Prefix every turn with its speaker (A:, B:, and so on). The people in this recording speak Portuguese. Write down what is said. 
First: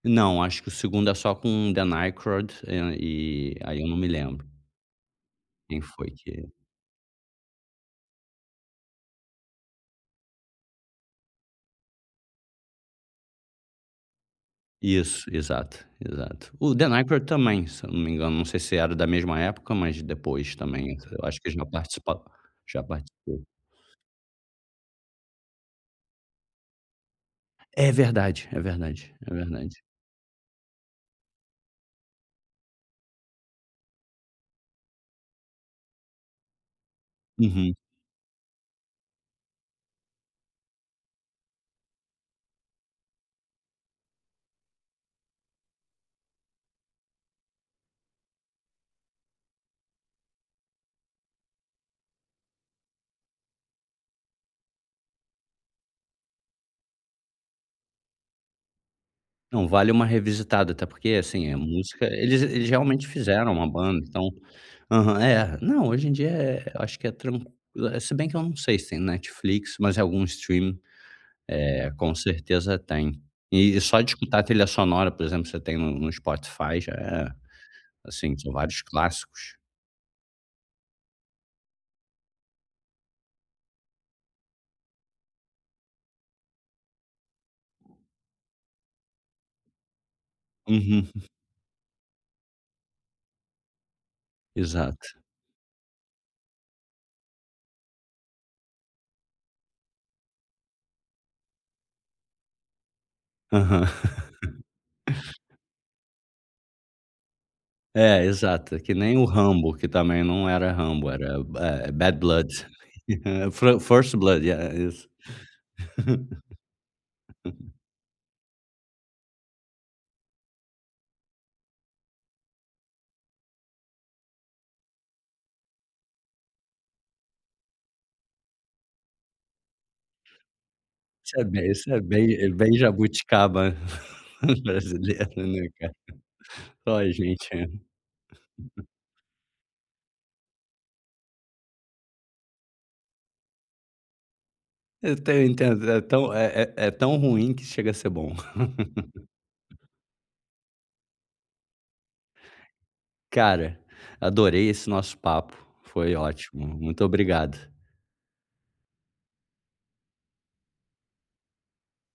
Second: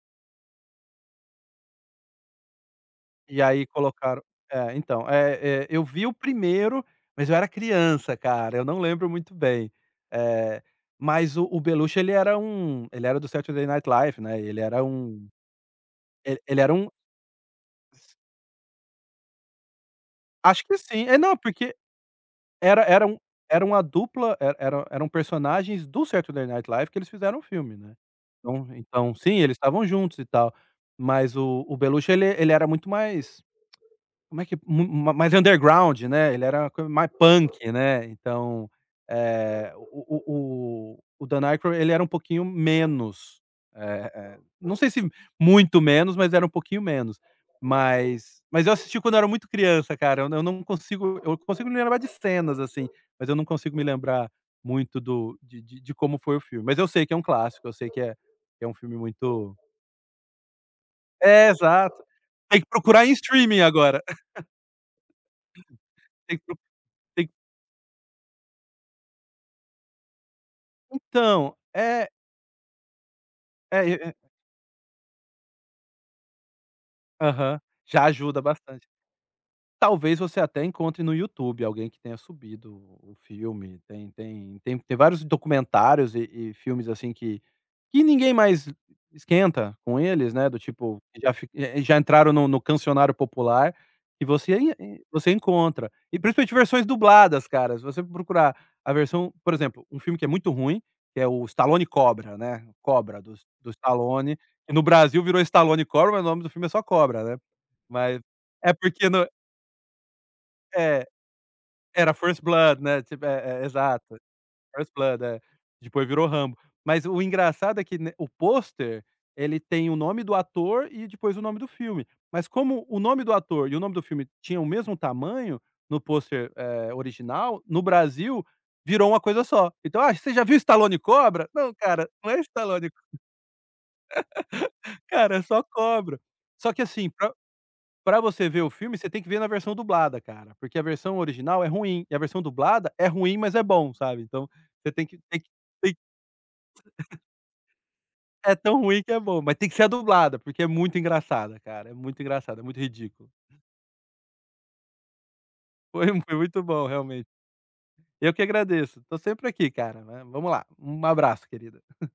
A: Não, acho que o segundo é só com o The Nycrad
B: E
A: e
B: aí
A: aí eu não me
B: colocaram
A: lembro
B: É, então, eh, eh,
A: quem
B: eu vi
A: foi
B: o
A: que
B: primeiro, mas eu era criança, cara, eu não lembro muito bem. Eh, mas o o Beluch ele era um ele era do Saturday Night Live, né, e ele era um
A: Isso, exato,
B: e
A: exato.
B: ele era
A: O The
B: um
A: Nycrad também, se eu não me engano, não sei se era da mesma época, mas depois
B: Acho que
A: também,
B: sim. É,
A: eu
B: não,
A: acho que já
B: porque
A: participa já
B: era era um
A: participou.
B: era uma dupla e era eram personagens do Saturday Night Live que eles fizeram o filme,
A: É
B: né.
A: verdade, é
B: Então
A: verdade,
B: então,
A: é
B: sim, eles
A: verdade.
B: estavam juntos e tal. Mas o o Beluchio, ele ele era muito mais, como é que mu mais underground, né. Ele era mais punk,
A: Uhum.
B: né. Então, eh, o o o Dan Nigro ele era um pouquinho menos. Eh eh, não sei se muito menos, mas era um pouquinho menos. Mas mas eu assisti quando eu era muito criança, cara. Eu eu não consigo me lembrar de cenas, assim. Mas eu não consigo me lembrar muito do de de como foi o filme. Mas eu sei que é um clássico. Eu sei que é que é um filme muito
A: Não, vale uma revisitada, até porque, assim,
B: É,
A: é
B: exato.
A: música eles
B: Tem que
A: eles realmente
B: procurar em
A: fizeram
B: streaming
A: uma
B: agora.
A: banda, então Aham. É. Não, hoje em dia,
B: Tem que procu
A: é eu acho que é
B: tem
A: tran é, se bem que eu não sei se tem no Netflix. Mas algum streaming,
B: Então,
A: eh,
B: é
A: com certeza tem.
B: É,
A: E
B: e
A: só de
B: é
A: escutar a trilha sonora, por exemplo, você tem no no Spotify, já é,
B: Aham. Já
A: assim
B: ajuda
A: são vários
B: bastante.
A: clássicos.
B: Talvez você até encontre no YouTube alguém que tenha subido o o filme. Tem tem tem tem vários documentários e e filmes, assim, que que ninguém mais esquenta com eles, né. Do tipo,
A: Uhum.
B: que já fi já entraram no no cancioneiro popular e você ai
A: Exato.
B: você encontra. E, principalmente, versões dubladas, cara. Se você for procurar a versão por exemplo, um filme que é muito ruim, que é o Stallone Cobra, né, Cobra do S do
A: Aham.
B: Stallone, que no Brasil virou Stallone Cobra. Mas o nome do filme é só Cobra, né. Mas
A: É,
B: é
A: exato. É que
B: porque
A: nem o
B: no
A: Rambo, que também não era
B: É.
A: Rambo, era, eh,
B: Era
A: Bad
B: First
A: Blood
B: Blood, né, tipo, é é,
A: Fo First
B: exato.
A: Blood, é,
B: First
A: isso.
B: Blood, é. Depois virou Rambo. Mas o engraçado é que, né, o pôster, ele tem o nome do ator e depois o nome do filme. Mas, como o nome do ator e o nome do filme tinham o mesmo tamanho no pôster, eh, original, no Brasil, virou uma coisa só. Então: "Ah, você já viu Stallone
A: Isso é
B: Cobra?"
A: bem
B: Não,
A: isso é
B: cara. Não
A: bem
B: é
A: é bem
B: Stallone
A: jabuticaba brasileira,
B: cara, é só
A: né, cara?
B: Cobra. Só que,
A: Só a
B: assim, pra
A: gente, né.
B: pra você ver o filme, você tem que ver na versão dublada, cara. Porque a versão original é ruim. E a versão dublada é ruim, mas é bom, sabe. Então, você tem
A: Eu
B: que tem
A: até
B: que
A: entendo. É tão é é é tão ruim que chega a ser bom.
B: É tão ruim que é bom. Mas tem que ser a dublada, porque é muito engraçada, cara, é muito engraçado, é muito ridículo.
A: Cara, adorei esse nosso papo.
B: Foi,
A: Foi
B: foi muito
A: ótimo,
B: bom
A: muito
B: realmente.
A: obrigado.
B: Eu que agradeço. Estou sempre aqui, cara, mas vamos lá. Um abraço, querido.